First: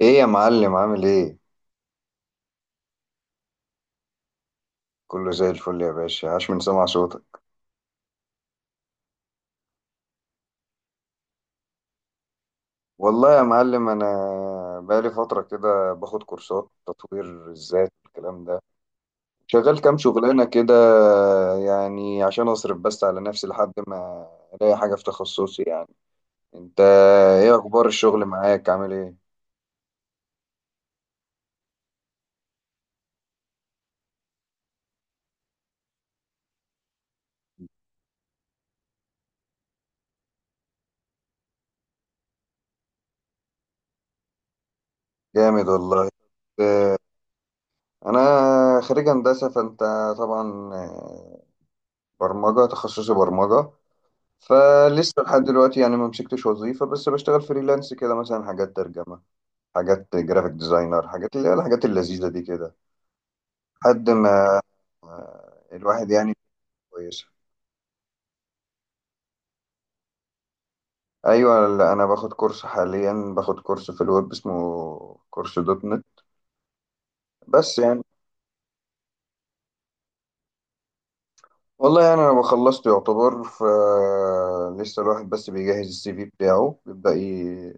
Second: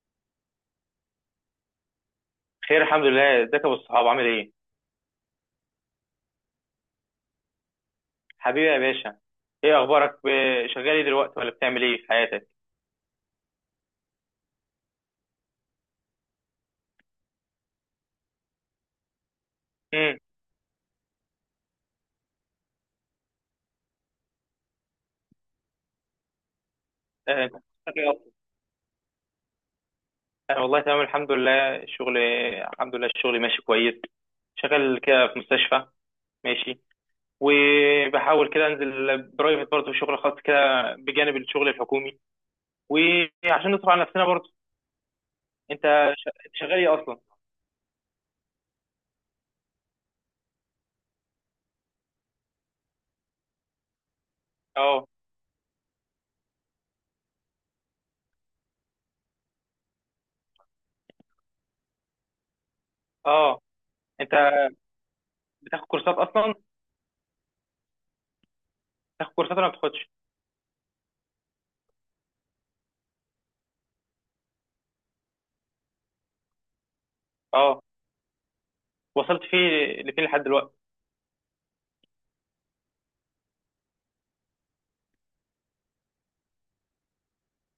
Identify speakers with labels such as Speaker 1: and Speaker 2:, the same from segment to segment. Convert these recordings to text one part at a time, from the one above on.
Speaker 1: ايه يا معلم عامل ايه؟
Speaker 2: خير، الحمد لله، ازيك يا ابو الصحاب؟ عامل ايه؟
Speaker 1: كله زي الفل يا باشا، عاش من سمع صوتك.
Speaker 2: حبيبي يا باشا. ايه اخبارك؟ شغال ايه دلوقتي ولا بتعمل ايه في حياتك؟
Speaker 1: والله يا معلم انا بقالي فتره كده باخد كورسات تطوير الذات والكلام ده. شغال كام
Speaker 2: امم
Speaker 1: شغلانه كده يعني عشان اصرف بس على نفسي لحد ما الاقي حاجه في تخصصي يعني. انت
Speaker 2: انت
Speaker 1: ايه اخبار
Speaker 2: بتشتغل إيه
Speaker 1: الشغل
Speaker 2: أصلاً؟
Speaker 1: معاك، عامل ايه؟
Speaker 2: انا والله تمام، الحمد لله. الشغل، الحمد لله، الشغل ماشي كويس. شغال كده في مستشفى. ماشي. وبحاول كده انزل برايفت برضه، شغل خاص كده بجانب الشغل الحكومي، وعشان نصرف على نفسنا برضه.
Speaker 1: جامد
Speaker 2: انت،
Speaker 1: والله.
Speaker 2: أنت شغال
Speaker 1: آه،
Speaker 2: ايه اصلا؟
Speaker 1: انا خريج هندسه، فانت طبعا. برمجه تخصصي، برمجه.
Speaker 2: اه،
Speaker 1: فلسه لحد دلوقتي يعني ما مسكتش وظيفة، بس بشتغل فريلانس كده، مثلا حاجات ترجمة، حاجات جرافيك ديزاينر، حاجات اللي هي الحاجات اللذيذة دي كده
Speaker 2: اه،
Speaker 1: لحد
Speaker 2: انت
Speaker 1: ما
Speaker 2: بتاخد
Speaker 1: الواحد
Speaker 2: كورسات
Speaker 1: يعني
Speaker 2: اصلا؟
Speaker 1: كويسة.
Speaker 2: بتاخد كورسات ولا ما بتاخدش؟
Speaker 1: أيوة، لا، أنا باخد كورس حاليا، باخد كورس في الويب اسمه كورس دوت نت، بس
Speaker 2: اه،
Speaker 1: يعني،
Speaker 2: وصلت فيه لفين لحد دلوقتي؟
Speaker 1: والله يعني أنا بخلصت يعتبر. فلسه الواحد بس بيجهز السي في بتاعه، بيبدأ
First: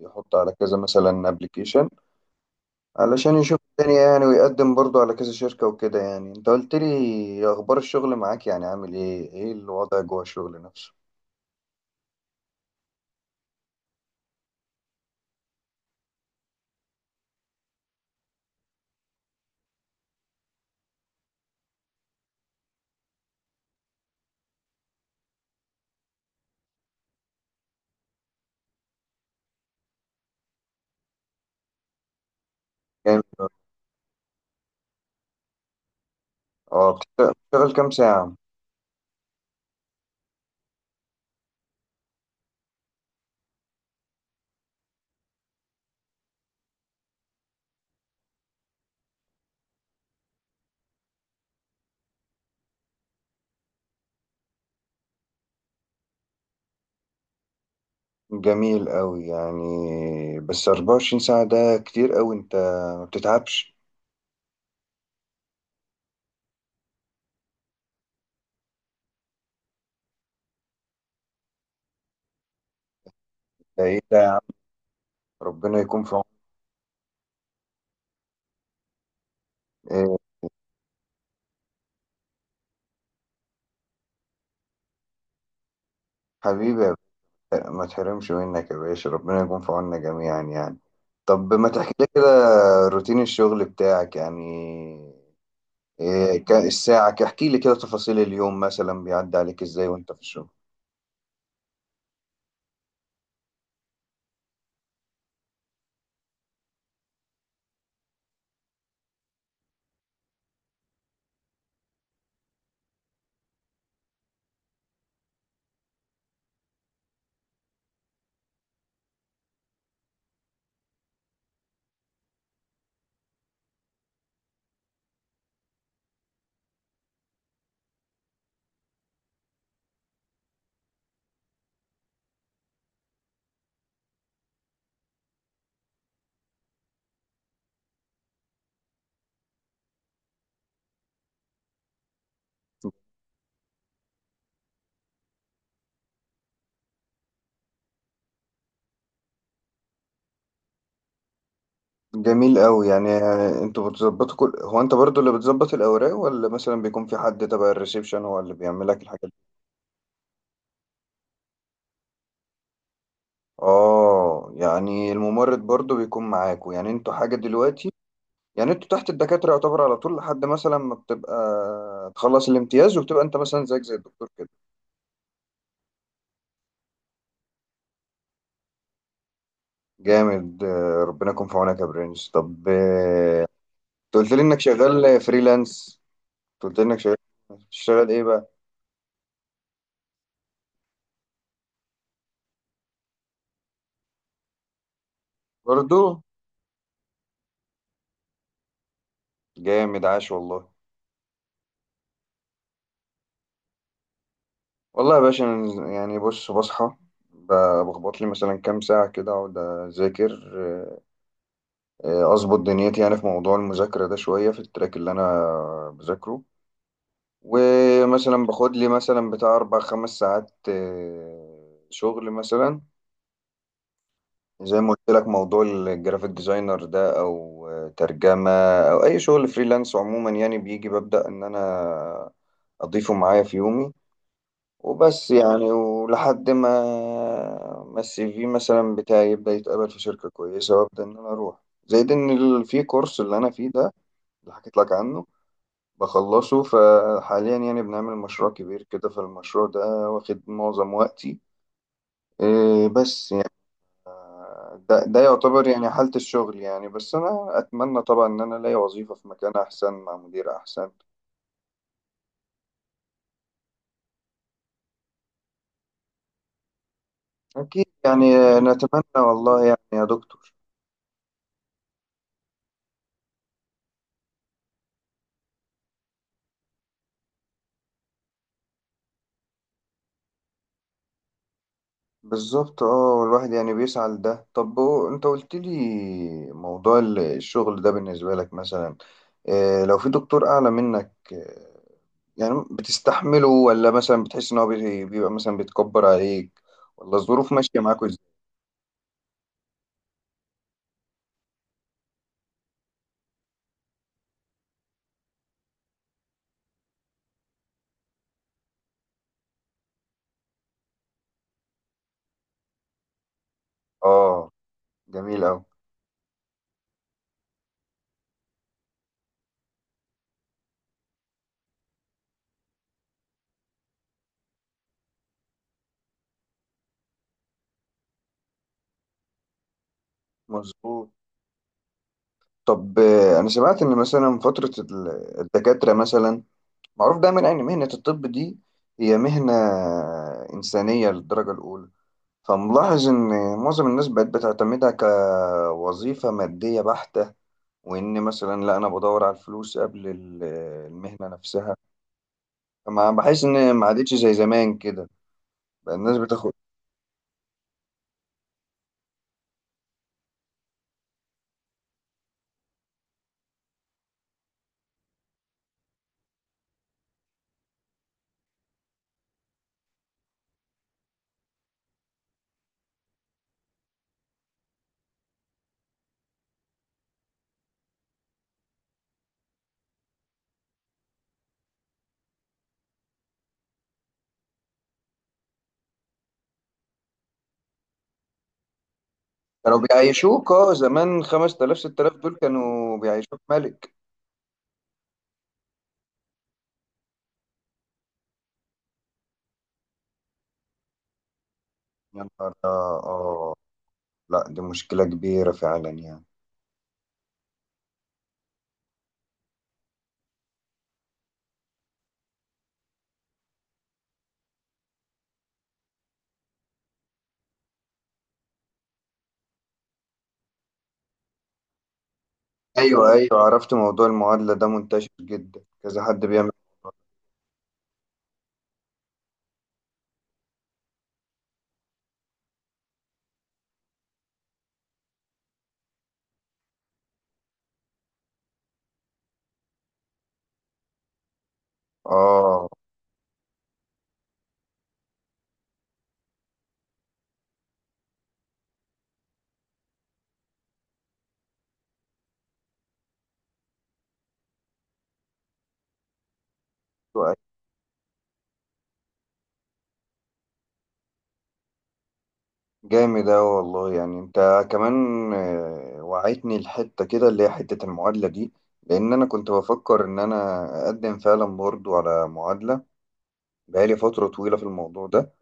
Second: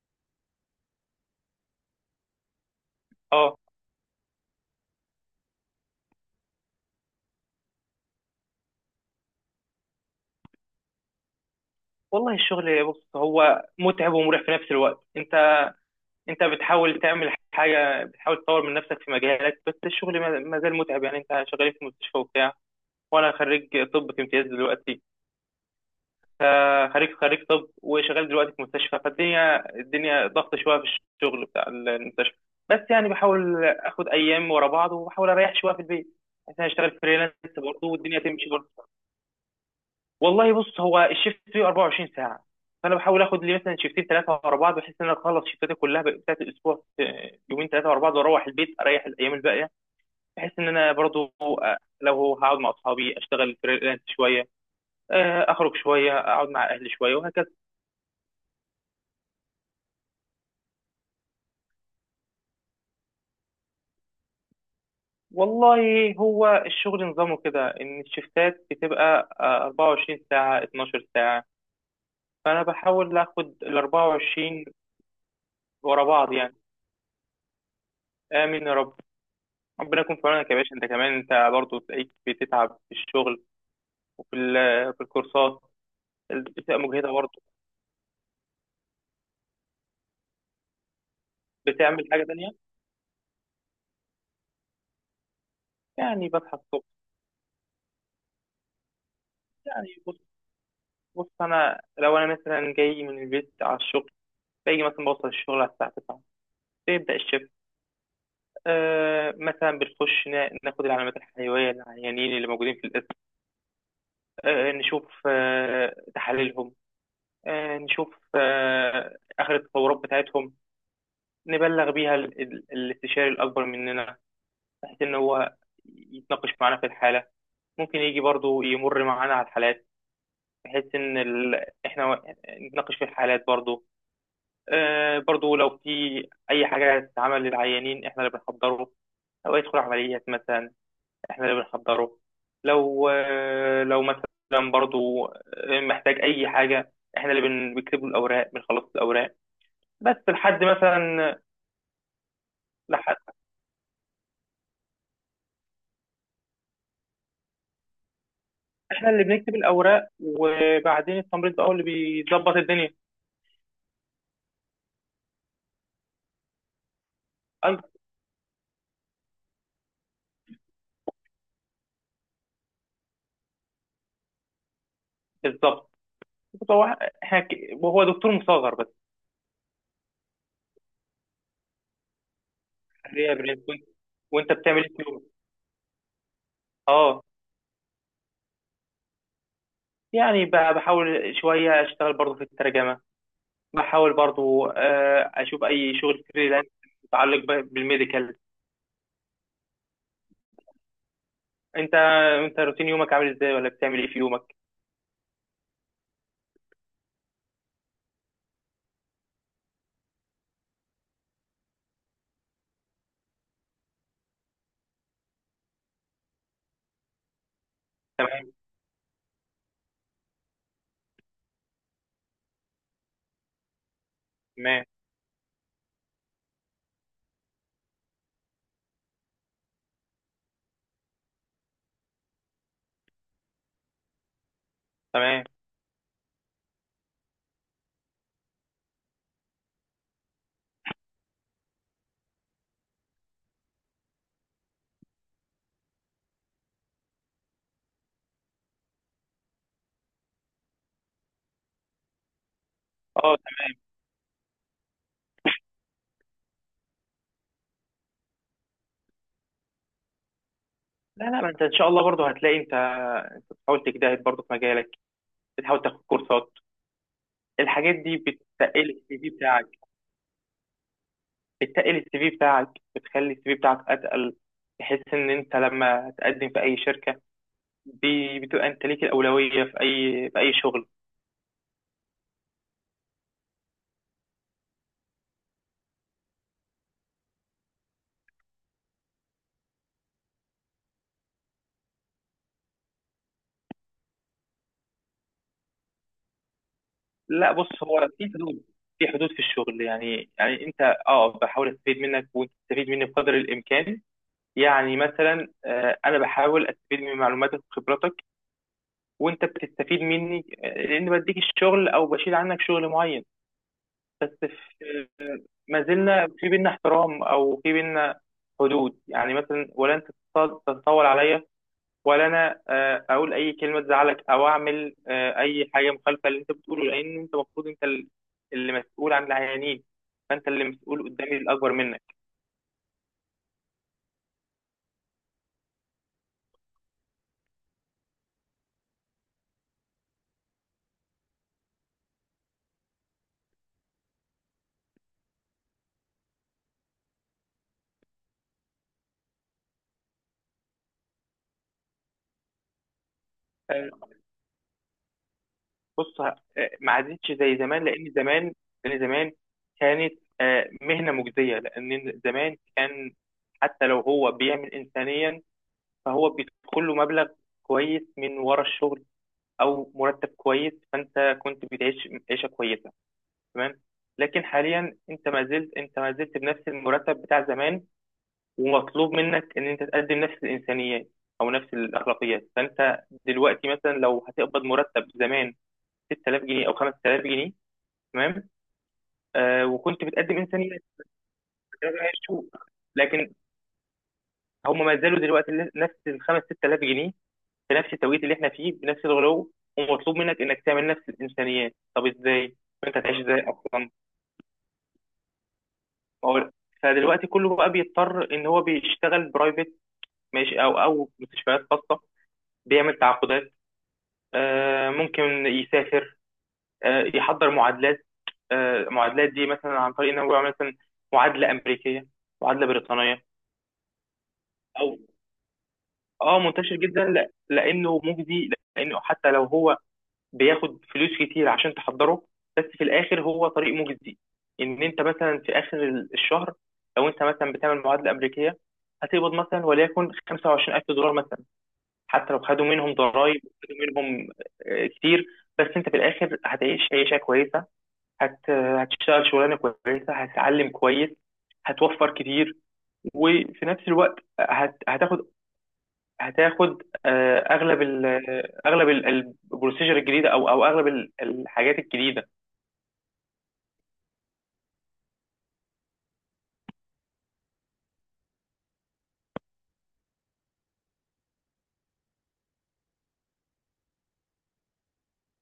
Speaker 1: يحط على كذا مثلا ابلكيشن علشان
Speaker 2: اه،
Speaker 1: يشوف الدنيا يعني، ويقدم برضو على كذا شركة وكده يعني. انت قلت لي اخبار الشغل معاك يعني، عامل ايه، ايه الوضع جوه الشغل نفسه؟
Speaker 2: والله الشغل بص، هو متعب ومريح في نفس الوقت. انت، انت بتحاول تعمل حاجه، بتحاول تطور من نفسك في مجالك، بس الشغل ما زال متعب. يعني انت شغال في مستشفى وبتاع، وانا خريج طب في امتياز دلوقتي. خريج طب وشغال دلوقتي في مستشفى، فالدنيا ضغط شويه في الشغل بتاع المستشفى. بس يعني
Speaker 1: جامد.
Speaker 2: بحاول اخد ايام ورا بعض، وبحاول اريح شويه في البيت عشان
Speaker 1: اه،
Speaker 2: اشتغل فريلانس
Speaker 1: بتشتغل
Speaker 2: برضه،
Speaker 1: كام
Speaker 2: والدنيا
Speaker 1: ساعة؟
Speaker 2: تمشي برضه. والله بص، هو الشيفت فيه 24 ساعه، فانا بحاول اخد لي مثلا شيفتين ثلاثه ورا بعض، بحيث ان انا اخلص شيفتاتي كلها بتاعت الاسبوع في يومين ثلاثه ورا بعض، واروح البيت اريح الايام الباقيه، بحيث ان انا برضو لو هقعد مع اصحابي اشتغل فريلانس شويه، اخرج شويه، اقعد مع اهلي شويه، وهكذا.
Speaker 1: جميل قوي يعني، بس 24 ساعة ده كتير قوي، انت ما بتتعبش؟
Speaker 2: والله هو الشغل نظامه كده ان الشيفتات بتبقى 24 ساعه، 12 ساعه، فانا بحاول اخد ال
Speaker 1: ده ايه ده يا عم؟
Speaker 2: 24
Speaker 1: ربنا يكون
Speaker 2: ورا
Speaker 1: في
Speaker 2: بعض
Speaker 1: عونك.
Speaker 2: يعني. امين يا رب. ربنا يكون
Speaker 1: إيه
Speaker 2: في عونك يا باشا، انت كمان انت برضه تلاقيك بتتعب في الشغل، في الكورسات بتبقى
Speaker 1: حبيبي يا
Speaker 2: مجهده برضه.
Speaker 1: باشا، ما تحرمش منك يا باشا، ربنا يكون في عوننا جميعا يعني. طب ما تحكي
Speaker 2: بتعمل
Speaker 1: لي
Speaker 2: حاجه
Speaker 1: كده
Speaker 2: تانية؟
Speaker 1: روتين الشغل بتاعك يعني.
Speaker 2: يعني
Speaker 1: إيه
Speaker 2: بصحى
Speaker 1: كان
Speaker 2: الصبح،
Speaker 1: الساعة احكي لي كده تفاصيل اليوم مثلا بيعدي عليك ازاي
Speaker 2: يعني
Speaker 1: وانت
Speaker 2: بص
Speaker 1: في الشغل.
Speaker 2: بص انا لو انا مثلا جاي من البيت على الشغل، باجي مثلا بوصل الشغل على الساعه 9، بيبدا الشفت. مثلا بنخش ناخد العلامات الحيويه للعيانين اللي موجودين في القسم، نشوف تحاليلهم، نشوف اخر التطورات بتاعتهم، نبلغ بيها الاستشاري الاكبر مننا، بحيث إن هو يتناقش معانا في الحالة. ممكن يجي برضو يمر معانا على الحالات، بحيث إن إحنا نتناقش في الحالات برضو. برضو لو في أي حاجة تتعمل للعيانين إحنا اللي بنحضره. لو يدخل عمليات مثلا، إحنا اللي بنحضره. لو مثلا برضو محتاج أي حاجة، إحنا اللي بنكتب له الأوراق، بنخلص الأوراق، بس لحد مثلا،
Speaker 1: جميل قوي يعني.
Speaker 2: لحد
Speaker 1: انتوا بتظبطوا كل، هو انت برضو اللي بتظبط الاوراق، ولا مثلا بيكون في حد تبع الريسبشن هو اللي بيعمل لك
Speaker 2: إحنا
Speaker 1: الحاجات
Speaker 2: اللي
Speaker 1: دي؟
Speaker 2: بنكتب الأوراق، وبعدين التمريض بقى هو اللي بيظبط الدنيا.
Speaker 1: اه، يعني الممرض برضو بيكون معاكوا يعني، انتوا حاجة
Speaker 2: أيوة،
Speaker 1: دلوقتي يعني انتوا تحت الدكاترة يعتبر على طول، لحد مثلا ما بتبقى تخلص الامتياز وبتبقى انت مثلا زيك زي الدكتور كده.
Speaker 2: بالظبط. هو حكي وهو دكتور مصغر بس.
Speaker 1: جامد. ربنا يكون في عونك يا برنس. طب،
Speaker 2: هي برين كويس.
Speaker 1: انت قلت لي
Speaker 2: وانت
Speaker 1: انك
Speaker 2: بتعمل ايه في
Speaker 1: شغال
Speaker 2: يومك؟
Speaker 1: فريلانس، قلت انك شغال،
Speaker 2: اه،
Speaker 1: بتشتغل ايه بقى؟
Speaker 2: يعني بحاول شويه اشتغل برضو في الترجمه، بحاول برضو اشوف اي
Speaker 1: برضو.
Speaker 2: شغل فريلانس متعلق بالميديكال.
Speaker 1: جامد، عاش والله.
Speaker 2: انت، روتين يومك عامل ازاي ولا بتعمل ايه في يومك؟
Speaker 1: والله يا باشا أنا يعني، بص، بصحى، ب- بخبط لي مثلا كام ساعة كده أقعد أذاكر. أظبط دنيتي يعني في موضوع المذاكرة ده، شوية في التراك اللي أنا بذاكره، ومثلا
Speaker 2: تمام،
Speaker 1: باخد لي مثلا بتاع 4 5 ساعات شغل مثلا زي
Speaker 2: تمام،
Speaker 1: ما قلت لك، موضوع الجرافيك ديزاينر ده او ترجمه او اي شغل فريلانس عموما يعني، بيجي ببدا ان انا اضيفه معايا في يومي. وبس
Speaker 2: تمام،
Speaker 1: يعني، ولحد ما السي في مثلا بتاعي يبدا يتقبل في شركه كويسه وابدا ان انا اروح. زائد ان في كورس اللي انا فيه ده، اللي حكيت لك عنه، بخلصه، فحاليا يعني بنعمل مشروع كبير كده، فالمشروع ده واخد معظم وقتي. إيه، بس
Speaker 2: اه.
Speaker 1: يعني ده يعتبر يعني حالة الشغل يعني. بس أنا أتمنى طبعا إن أنا ألاقي وظيفة في مكان أحسن مع مدير أحسن.
Speaker 2: لا، لا، ما انت ان شاء الله برضو هتلاقي. انت، انت بتحاول تجتهد برضو في مجالك، بتحاول تاخد كورسات،
Speaker 1: أكيد
Speaker 2: الحاجات دي
Speaker 1: يعني،
Speaker 2: بتقل السي
Speaker 1: نتمنى
Speaker 2: في
Speaker 1: والله
Speaker 2: بتاعك،
Speaker 1: يعني يا دكتور.
Speaker 2: بتتقل السي في بتاعك، بتخلي السي في بتاعك اتقل، بحيث ان انت لما تقدم في اي شركه، بتبقى انت ليك الاولويه في اي في اي شغل.
Speaker 1: بالظبط، اه، والواحد يعني بيسعى لده. طب هو أنت قلت لي موضوع الشغل ده بالنسبة لك مثلا، لو في دكتور أعلى منك، يعني بتستحمله، ولا مثلا بتحس إن هو بيبقى مثلا بيتكبر عليك، ولا الظروف
Speaker 2: لا،
Speaker 1: ماشية
Speaker 2: بص
Speaker 1: معاكوا
Speaker 2: هو في
Speaker 1: إزاي؟
Speaker 2: حدود، في حدود في الشغل يعني. انت، اه، بحاول استفيد منك وانت تستفيد مني بقدر الامكان. يعني مثلا، انا بحاول استفيد من معلوماتك وخبراتك، وانت بتستفيد مني لان بديك الشغل او بشيل عنك شغل معين. بس
Speaker 1: اه.
Speaker 2: في،
Speaker 1: جميل أوي.
Speaker 2: ما زلنا في بينا احترام او في بينا حدود، يعني مثلا ولا انت تتطاول عليا، ولا انا اقول اي كلمه تزعلك، او اعمل اي حاجه مخالفه اللي انت بتقوله، لان انت المفروض انت اللي مسؤول عن العيانين، فانت اللي مسؤول
Speaker 1: مظبوط.
Speaker 2: قدامي الاكبر منك.
Speaker 1: طب، انا سمعت ان مثلا فترة الدكاترة مثلا، معروف دايما ان مهنة الطب دي هي مهنة انسانية للدرجة الاولى، فملاحظ ان معظم الناس بقت بتعتمدها كوظيفة مادية بحتة، وان مثلا لا، انا بدور على الفلوس قبل المهنة نفسها. فما بحس ان ما
Speaker 2: آه،
Speaker 1: عادتش زي زمان كده، بقى الناس
Speaker 2: بص،
Speaker 1: بتاخد.
Speaker 2: ما عادتش زي زمان، لان زمان كانت مهنه مجزيه، لان زمان كان حتى لو هو بيعمل انسانيا، فهو بيدخل له مبلغ كويس من ورا الشغل، او مرتب كويس، فانت كنت بتعيش عيشه كويسه، تمام. لكن حاليا انت ما زلت بنفس المرتب بتاع زمان، ومطلوب منك ان انت تقدم نفس الانسانيات، او نفس الاخلاقيات، فانت دلوقتي مثلا لو هتقبض مرتب زمان، 6000 جنيه او 5000 جنيه، تمام.
Speaker 1: كانوا
Speaker 2: وكنت بتقدم
Speaker 1: بيعيشوك اه،
Speaker 2: انسانيات،
Speaker 1: زمان 5000،
Speaker 2: فده بقى
Speaker 1: 6000 دول
Speaker 2: هيشوف.
Speaker 1: كانوا
Speaker 2: لكن
Speaker 1: بيعيشوك ملك.
Speaker 2: هم ما زالوا دلوقتي نفس ال 5 6000 جنيه، في نفس التوقيت اللي احنا فيه بنفس الغلو، ومطلوب منك انك تعمل نفس الانسانيات. طب
Speaker 1: يا نهار
Speaker 2: ازاي انت
Speaker 1: اه.
Speaker 2: هتعيش ازاي
Speaker 1: آه.
Speaker 2: اصلا؟
Speaker 1: لا، دي مشكلة كبيرة فعلا يعني.
Speaker 2: ما هو- فدلوقتي كله بقى بيضطر ان هو بيشتغل برايفت، ماشي، او مستشفيات خاصه، بيعمل تعاقدات، ممكن يسافر، يحضر معادلات. المعادلات دي مثلا عن طريق ان هو يعمل مثلا معادله امريكيه، معادله
Speaker 1: أيوة،
Speaker 2: بريطانيه،
Speaker 1: أيوة، عرفت. موضوع المعادلة ده
Speaker 2: او
Speaker 1: منتشر جدا، كذا حد
Speaker 2: اه،
Speaker 1: بيعمل.
Speaker 2: منتشر جدا لانه مجدي، لانه حتى لو هو بياخد فلوس كتير عشان تحضره، بس في الاخر هو طريق مجزي. ان انت مثلا في اخر الشهر، لو انت مثلا بتعمل معادله امريكيه هتقبض مثلا وليكن 25000 دولار مثلا، حتى لو خدوا
Speaker 1: آه.
Speaker 2: منهم ضرائب، وخدوا منهم كتير، بس انت في الاخر هتعيش عيشه كويسه، هتشتغل شغلانه كويسه، هتتعلم كويس، هتوفر كتير، وفي نفس الوقت هت... هتاخد هتاخد
Speaker 1: أيوة.
Speaker 2: اغلب ال اغلب ال- البروسيجر الجديده، او اغلب ال- الحاجات الجديده.
Speaker 1: جامد أوي والله يعني. أنت كمان وعيتني الحتة كده اللي هي حتة المعادلة دي، لأن أنا كنت بفكر إن أنا أقدم فعلا برضو على معادلة بقالي فترة طويلة في الموضوع ده،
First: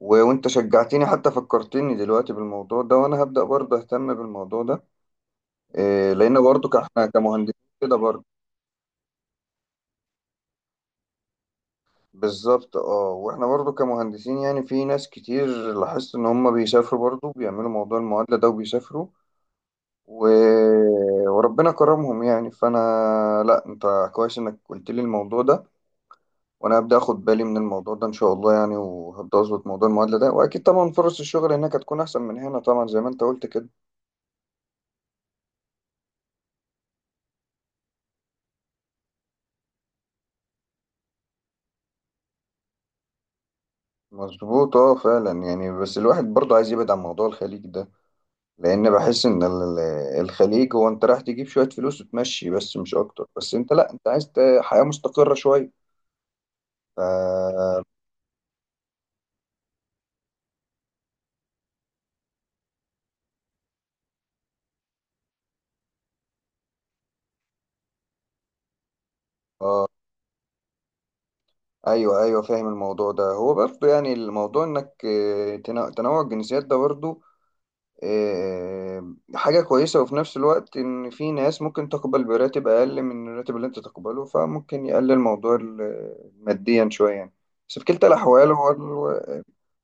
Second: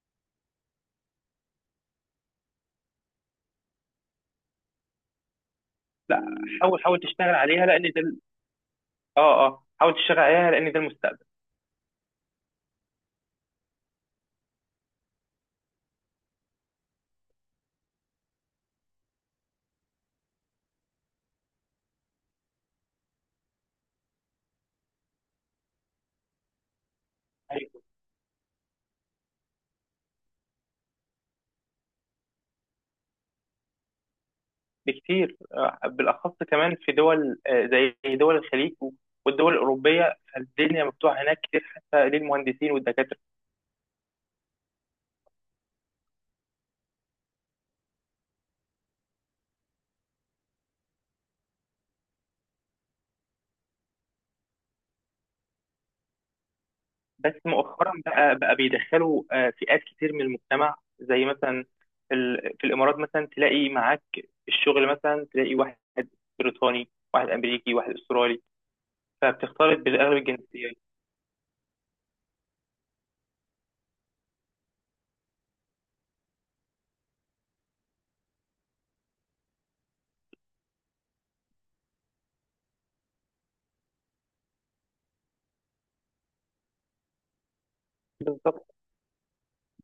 Speaker 1: وأنت شجعتني، حتى فكرتني دلوقتي بالموضوع ده، وأنا هبدأ برضو أهتم بالموضوع ده.
Speaker 2: لا،
Speaker 1: لأن برضو
Speaker 2: حاول
Speaker 1: إحنا
Speaker 2: تشتغل
Speaker 1: كمهندسين
Speaker 2: عليها لان
Speaker 1: كده
Speaker 2: ده
Speaker 1: برضو.
Speaker 2: حاول تشتغل عليها لان ده المستقبل.
Speaker 1: بالظبط، اه، واحنا برضو كمهندسين يعني في ناس كتير لاحظت ان هم بيسافروا، برضو بيعملوا موضوع المعادلة ده وبيسافروا، و... وربنا كرمهم يعني. فانا، لا، انت كويس انك قلت لي الموضوع ده، وانا هبدأ اخد بالي من
Speaker 2: أيوة.
Speaker 1: الموضوع ده ان شاء الله يعني، وهبدأ اظبط موضوع المعادلة ده، واكيد طبعا فرص الشغل هناك هتكون احسن من هنا طبعا زي ما انت قلت كده.
Speaker 2: بكتير، بالاخص كمان في دول زي دول الخليج والدول الاوروبيه، فالدنيا مفتوحه هناك كتير، حتى للمهندسين والدكاتره.
Speaker 1: مظبوط، اه، فعلا يعني. بس الواحد برضو عايز يبعد عن موضوع الخليج ده، لان بحس ان الخليج هو انت رايح تجيب شويه فلوس وتمشي بس، مش اكتر. بس انت، لا، انت عايز حياه مستقره شويه. ف...
Speaker 2: بس مؤخرا بقى بيدخلوا فئات كتير من المجتمع، زي مثلا في الامارات مثلا تلاقي معاك في الشغل، مثلا تلاقي واحد بريطاني، واحد امريكي، واحد استرالي، فبتختلط
Speaker 1: آه،
Speaker 2: بالاغلب الجنسيات.
Speaker 1: ايوه، ايوه، فاهم الموضوع ده. هو برضه يعني الموضوع انك تنوع الجنسيات ده برضه حاجه كويسه، وفي نفس الوقت ان في ناس ممكن تقبل براتب اقل من الراتب اللي انت تقبله، فممكن يقلل موضوع ماديا شويه يعني. بس في كلتا الاحوال،
Speaker 2: بالظبط،
Speaker 1: هو ال-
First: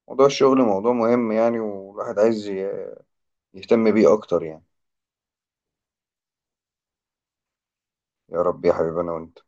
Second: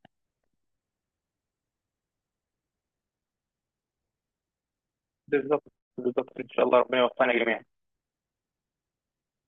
Speaker 1: موضوع الشغل موضوع مهم يعني، والواحد عايز يهتم بيه اكتر يعني.
Speaker 2: بالظبط، بالظبط، ان شاء الله ربنا يوفقنا جميعا.
Speaker 1: يا رب يا حبيبي، انا وانت.